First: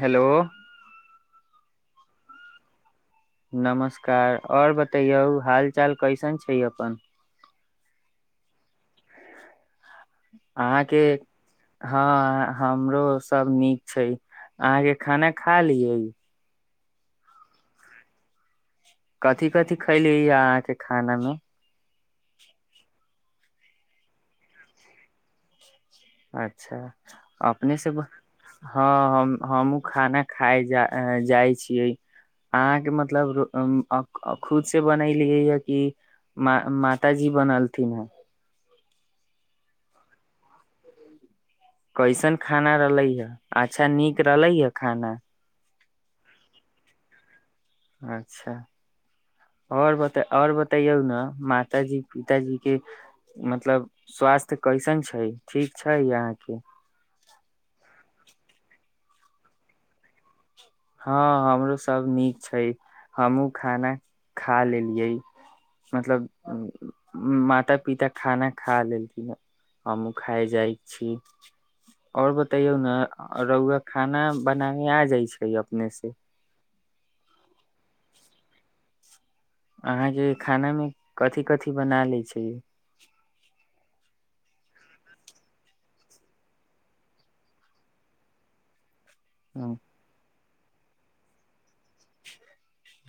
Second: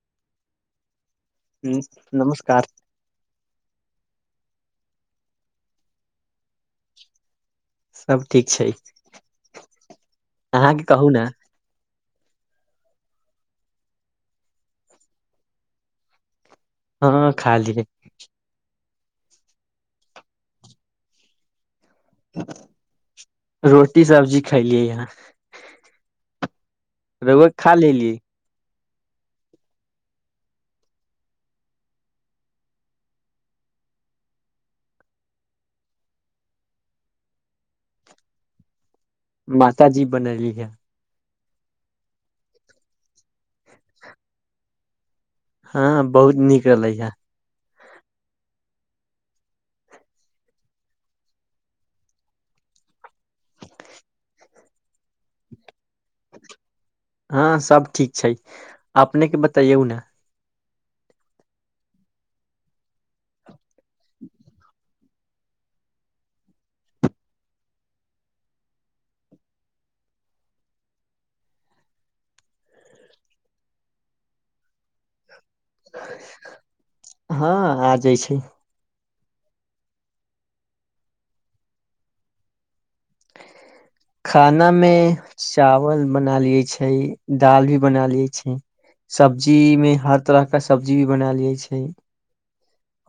Hello ह नमस्कार नमस्कार आओर बतैयौ हाल चाल कैसन छै अपन सब ठीक छै अहाँके कहू ने हँ हमरो सब नीक छै अहाँके खाना खा लियै हँ खाली ह कथी कथि खैली अहाँके खाना मे रोटी सब्जी खईलिय हन अच्छा अपनेसँ हँ हम हमूँ खाना खाय जा जाइ छियै अहाँके मतलब खुद से बनेलियै य कि म मातााजी बनलथिन हे माताजी बनलीए हन कैसन खाना रहलै हे अच्छा नीक रहलै हा खाना हँ बहुत नीक रहलै हा अच्छा आओर बताइयों न आओर बतैयौ ने मातााजी पिताजीके मतलब स्वास्थ तऽ कैइसन छै ठीक छै यहाँ के हँ सभ ठीक छै अपनेके बतैयौ ने हँ हमरो सब नीक छै हमहुूँ खाना खा लेलियए मतलब माता पिता खाना खा लेलखिन हमहुँ खा जाइ छी आओर बतैयौ ने रहुआ खाना बनाबे आ जाइ छै इनेस हँ आ जाइ छै अहाँके खानामे कथि कथि बना लैत छै खाना मे चावल बना लिये छै दालि भी बना लिये छै हँ, सब्जीमे हर तरह के सब्जी भी बनायल लिए छै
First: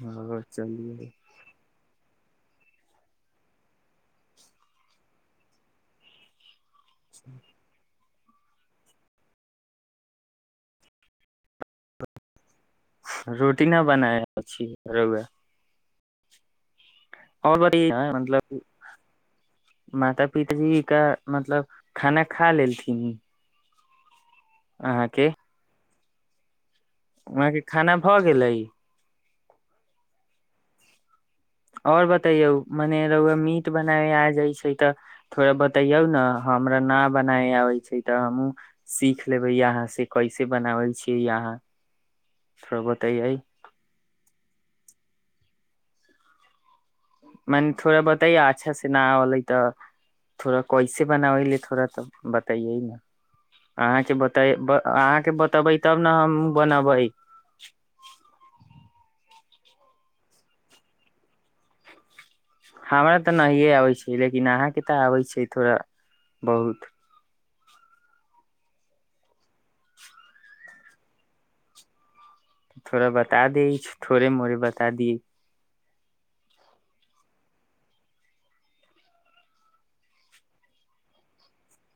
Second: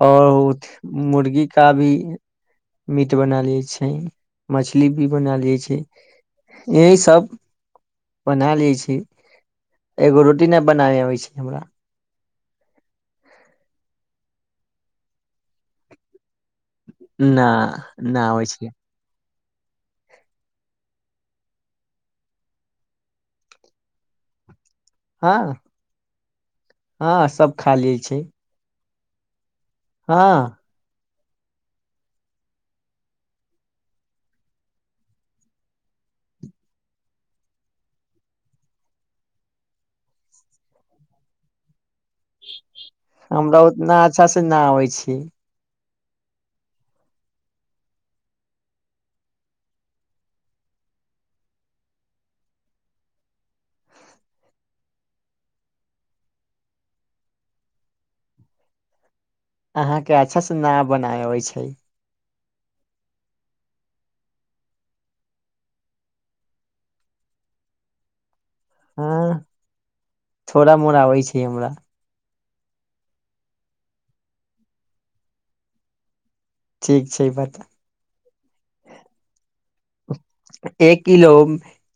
ओर चलियै। मुर्गी का भी मीट बना लिए छै मछली भी बना लिए छै यही सब बना लिय छी एगो रोटी नहि बनाबै अबै छी हमरा रोटी न बनाय छी रगे न बतैयौ ने न आै मतलब छै माता पिताजी क मतलब खाना खा लेलथिन अहाँ क हँ हँ वहाँ सब के खा लै खाना छै भऽ गेलै हँ आओर बतैयौ मने रौए मीट बनाय आ जाइ छै तऽ थोड़ा बतैयौ ने हमरा न बनाय आबै छै तऽ हमहूँ सीख लेबै यहाँसँ कैसे बनाबै छियै अहाँ थोड़ा बतैयै हमरा उतना अच्छा से नहि आबै छी मने थोड़ा बतइयए अच्छा से नहि अलै तऽ थोड़ा कैसे बनाबैले थोड़ा तऽ बतैयै ने अहाँके बतै अहाँके बतेबै तब ने हम बनबै अहाँके अच्छासँ न बनायबइ छै हमरा तऽ नहिए आबै छै लेकिन अहाँके तऽ आबै छै थोड़ा बहुत हँ थोड़ा मोर आबै छै हमरा थोड़ा बता द थोड़े मोड़े बता दियए ठीक छै ई बता एक किलो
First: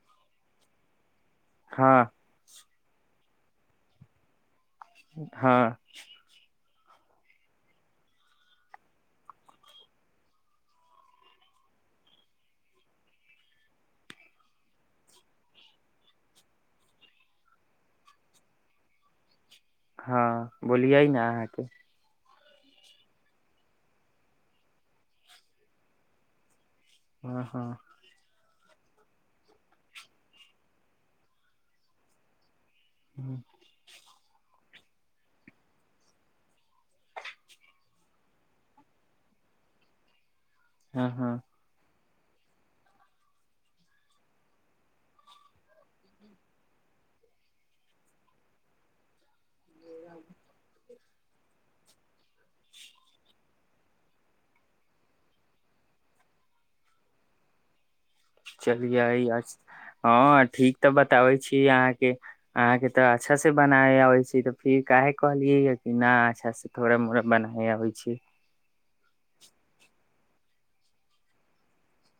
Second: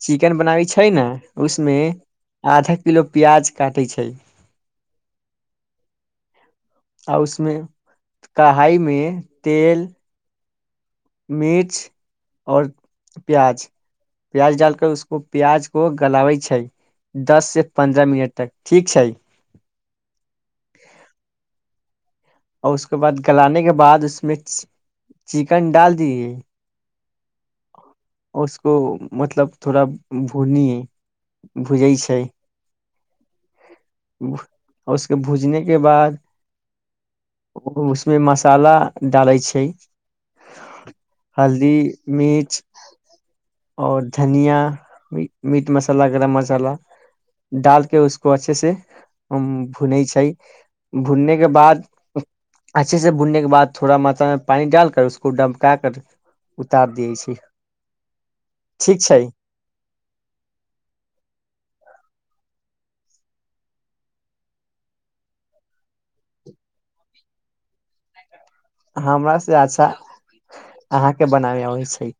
चिकन बनाबी छै ने उसमे हँ आधक किलो प्याज काटै छै हँ आ उसमे कढ़ाई मे तेल मिर्च और प्याज प्याज डालकर उसको प्याज को गलाबै छै दस से पन्द्रह मिनट तक ठीक छै हँ बोलियै ने अहाँके आऔर उसके बाद गलाे के बाद उसमे चिकन डाल दीए हँ हँ उसको मतलब थोड़ा भुनी भुजै छै हँ उसके भुजनेके बाद ओ उसमे मसाला डालै छै हँ हँ हल्दी मिर्च और धनिया मीट मसाला गरम मसाला डालके उसको अच्छे से उ भुनै छै भुनने के बाद अच्छे से बुनने के बाद थोड़ा मात्रा मे पानी डाल कर उसको डमका कर उतार दियै छी चलिय हँ ठीक तऽ बताबै छी अहाँ अहाँके तऽ अच्छा से बनाब अबै छै तऽ फिर काहे कहलियै य कि नहि अच्छा से थोड़ा मोड़ा बनाय अबै छै हमरा से अच्छा अहाँके बनाबै अबै छै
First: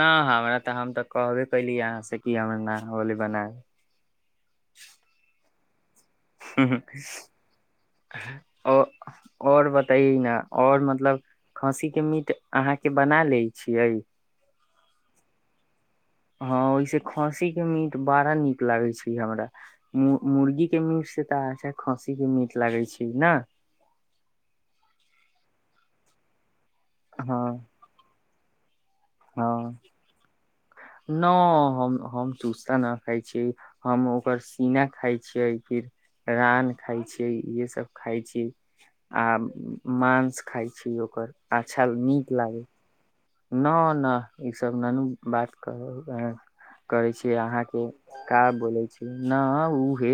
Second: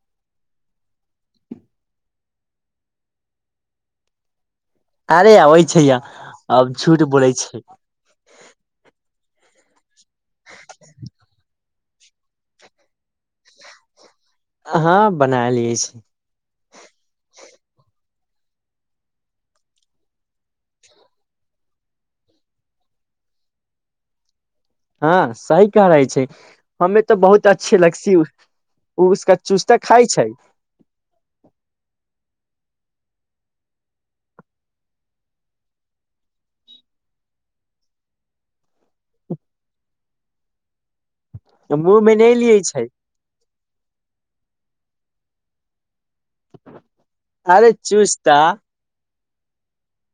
नहि हमरा तऽ हम तऽ कहबे कली यहाँ से कि हम न होले बना अरे य ओहि छैया ओ आओर बता तै ने ओर मतलब खाँसी के मीट अहाँ के बना ले छियै हँ बना लिय छी हँ ओहिसे खाँसी के मीट बड़ा नीक लागे छै हमरा मु मुर्गी के मीट से तऽ अच्छा खस्सी के मीट लागै छै ने हँ सही कहै छै हमे तो बहुत हँ अच्छी लगस हँ न हम हम चू ना खााय छी हम ओकर सीना खाय छियै फिर रान खायाय छै इहे सब खाय छी आ मांस खााय छी ओकर अच्छा मुँहमे नीक नहि लियै लागे छै न न ई सब ननू बात कह करै छी अहाँ अरे के चूस्ता क बोले छी न ओहे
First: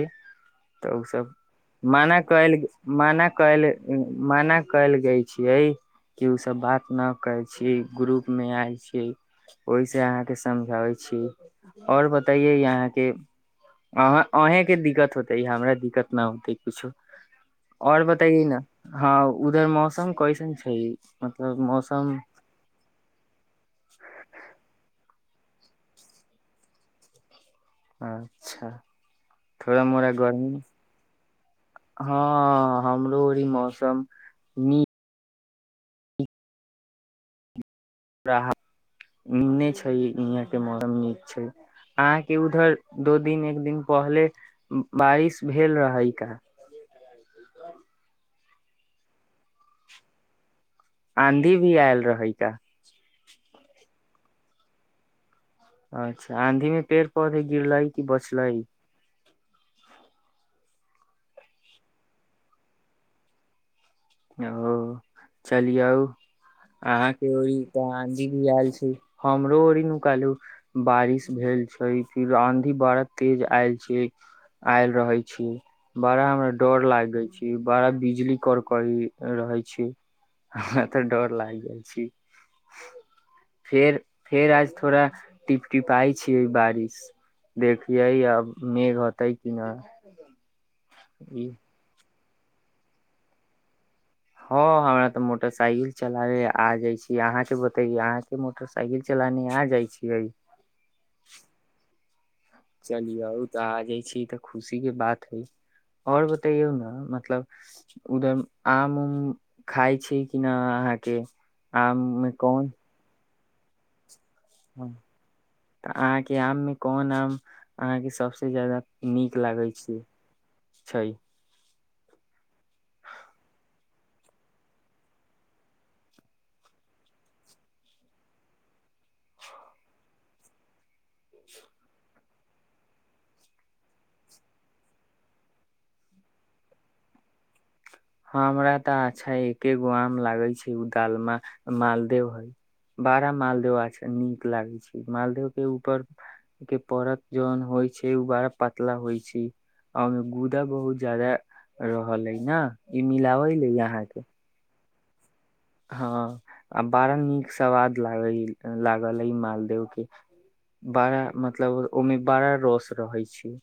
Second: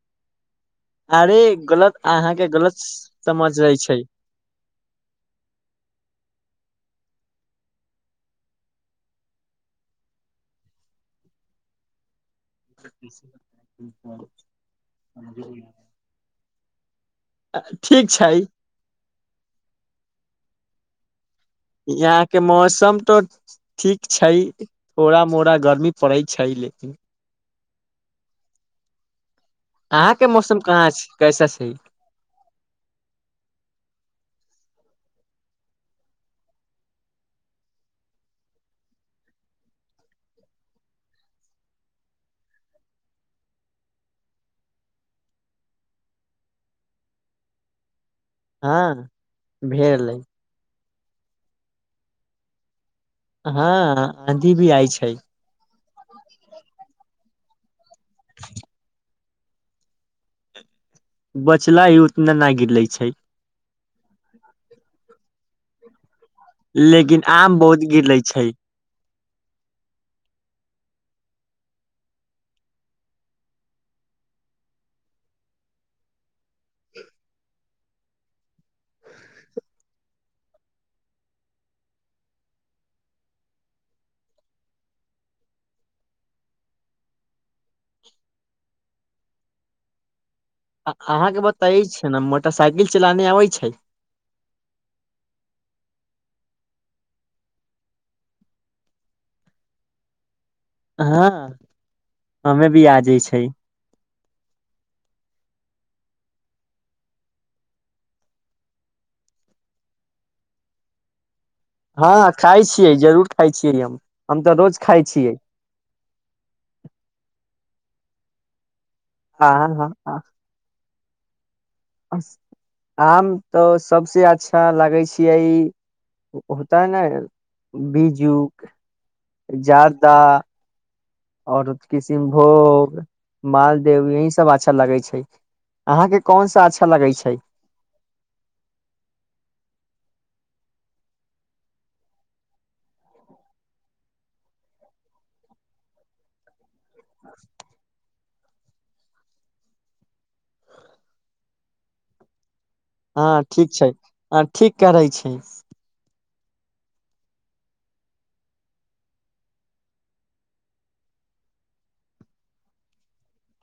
तऽ ओसभ अरे गलत मान अहाँके कल गलत मान समझ कल रहे छै मान कयल गेलइ छियै कि ओसभ बात इना कहै छी ग्रुप में आयल छी ओहि से अहाँ के समझाबै छी और ब यहाँ के अहें के दिक्कत होते हमरा दिक्कत न होते किछु आओर ठीक छै बताइए न हँ उधर मौसम कइसन प मतलब मौसम यहाँ के मौसम तो ठीक छै थोड़ा मो परा गर्मी पड़ै छै लेकिन अच्छा थोड़ा मोड़ा अहाँके गर्मी मौसम कहाँ छै कैसा छै हँ हमरो ओ मौसम न र नने छै यहाँ के मौसम नीक छै अहाँके उधर दो दिन एक दिन पहले बारिश भेल रहै का हँ भरै आँधी भी आयल रहै का हँ आधी भी आइ छै अच्छा आँधी में पेड़ पधे गिरलाइ किी बचलाई बचला ही उतना नहि गिर लै छै ओ चलि आउ लेकिन अहाँके ओ आम त बहुत गिरले दीदी छै आयल छी हमरो ओ नुकालू बारिश भेल छै फिर आंधी बड़ा तेज आयल छै आयल रहे छी बड़ा हमरा डर लागे छै बड़ा बिजली कर की रहै छी हमरा तऽ डर लागि जाइ छी फेर फेर आज थोड़ा टिप टिपाई छीियै बारिश देखिये आब मेघ होते कि न अहाँके ई बताय छै ने म मोटरसाइकिल चलाने अबै छै हँ हमरा तऽ मोटरसाइकिल चलाबे आ जाय छी अहाँ के बतेय अहाँ के मोटरसाइकिल चलााने आ जाय छीियै हँ हमे भी चलि जाइ आ छै तऽ आ जाइ छी तऽ खुशी के बात हइ आओर बतैयौ ने मतलब उधर आम उम खाइ छी कि न अहाँके आम हँ खााय छियै जरूर खइ छियै हम हम तऽ रोज ह खाइ छियै तऽ अहाँके आममे कोन आम अहाँके सभसँ ज्यादा नीक हँ लागै हँ छै आम तऽ सभसँ अच्छा लागै छियै ई होता है ने बीजुक जादा और किशनभोग मालदेव यही सभ अच्छा लगै छै अहाँके कोन सा अच्छा लगै छै ह हमरा तऽ अच्छा एके गो आम लागे छै उ दालमा मालदेव है बारा मालदेव अ नीक लागे छै मालदेव के ऊपर के परक जौन होइ छै बारा पतला होइ छै आ ओहिमे गूदा बहुत ज्यदा रहल अइ ने हँ ठीक छै आ ठीक करै छै हँ आ बड़ा नीक सवाद लाग लागल अइ मालदेव के बड़ा मतलब ओहिमे बड़ा रस रहै छै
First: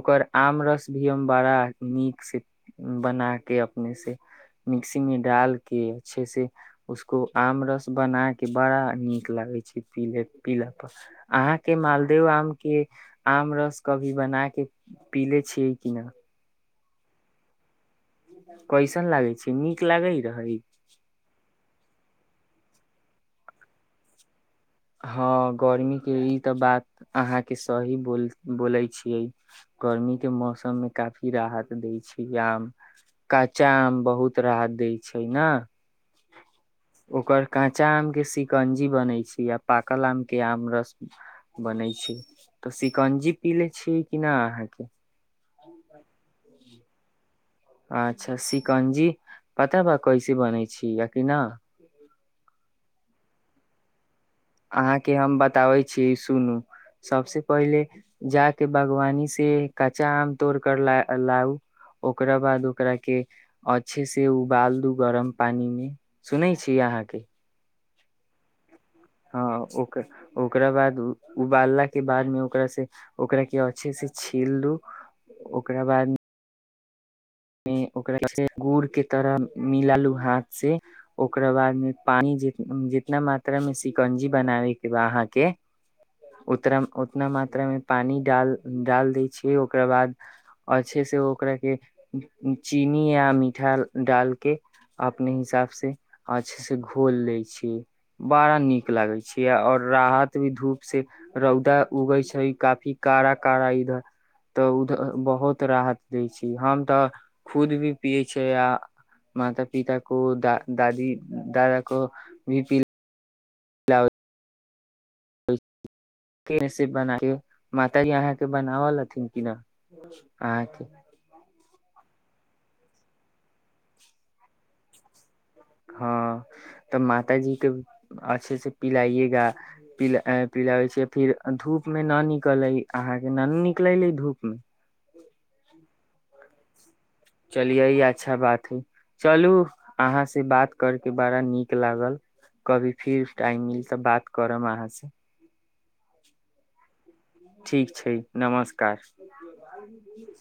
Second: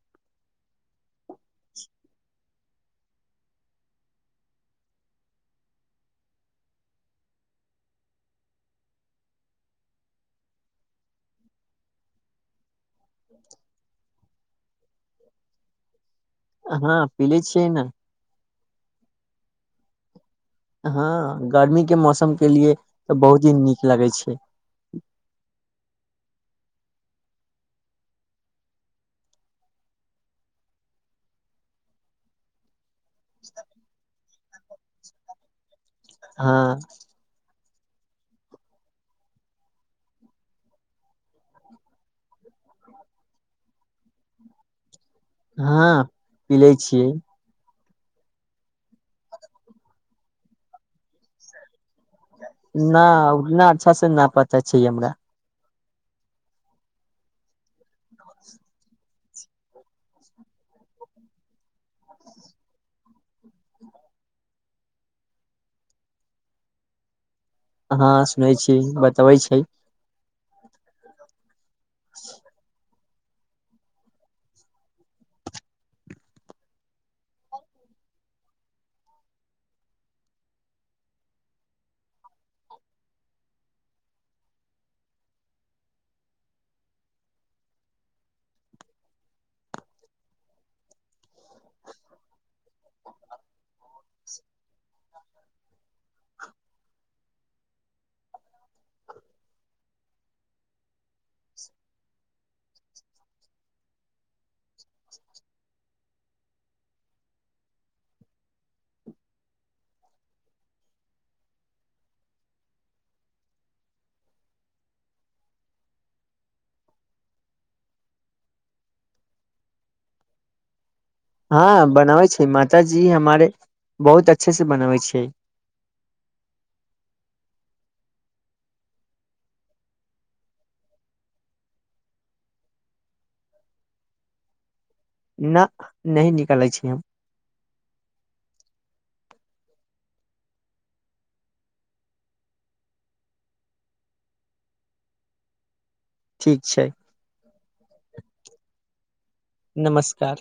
ओकर आम रस भी हम बड़ा नीक से बना के अपने से मिक्सी मे डाल के छै से उसको आम रस बना कऽ बड़ा नीक लागै छै पीले पीलापर अहाँके मालदेव आमके आम रस कभी बना कऽ पी ले छियै कि नहि हँ पीलेज छै ने कैसन लागै छै नीक लागै रहै हँ गर्मी के मौसम के लिए तऽ बहुत ही नीक लगै छै हँ गर्मीके ई तऽ बात अहाँके सही बोल बोलै छियै गर्मीके मौसममे काफी राहत दै छै आम काँचा आम बहुत राहत दै छै ने हँ ओकर काँचा आम के सिकंजी बनै छी आ पाकल आम के आम रस बनै छै तऽ शिकंजी पी ले छियै कि नहि अहाँके हँ पिले छियै अच्छा सिकंजी पता बा कैसे बनै छी याकि न न उतना अच्छा से न पता छै हमरा अहाँके हम बताबै छी छी सुनू सबस पहिले जााके बागवानी से कच्चा आम तोड़ कर लाउ ओकरा बाद ओकरा के अच्छे से उबाल दू गरम पानी मे सुनै छीय अहाँके हँ सुनै छी जी बतबै छै हँ ओकर ओकरा बाद उ बालला के बाद में ओकरा से ओकरा के अछे से छील लू ओकरा बाद गुड़ के तरह मिल लू हाथ से ओकरा बाद मे पानी जितना मात्रा मे शिकंजी बनाबे के बा अहाँके उ उतना मात्रा मे पानी ड डाल दै छियै ओकरा बाद अच्छे से ओकरा के चीनी या मिठाल डालके अपने ह हिसाब से अच्छे से घोल ले छीियै बड़ा नीक लागे छै ओर राहत भी धूप से रौदा उगै छै काफी कड़ा कारा इधर तऽ उधर बहुत राहत देै छै हम तऽ खुद भी पियै छै आ माता पिता को द दादी दादा को भी पी बना माताजी अहाँके बनावल हथिन कि न अहाँके हँ बनाबै छै माताजी हमारे बहुत अच्छे से बनाबै छैै हँ तऽ मातााजीे अच्छे से पिलाइएगा प पिलाबै छियै फिर धूप मे न निकललै अहाँके नहि निकलले धूपमे न न निकलै छी हम चलि यही अच्छा बात हइ चलू अहाँसँ बात करके बड़ा नीक लागल कभी फिर टाइम मिल तऽ बात करब अहाँसँ ठीक छै ठीक छै नमस्कार नमस्कार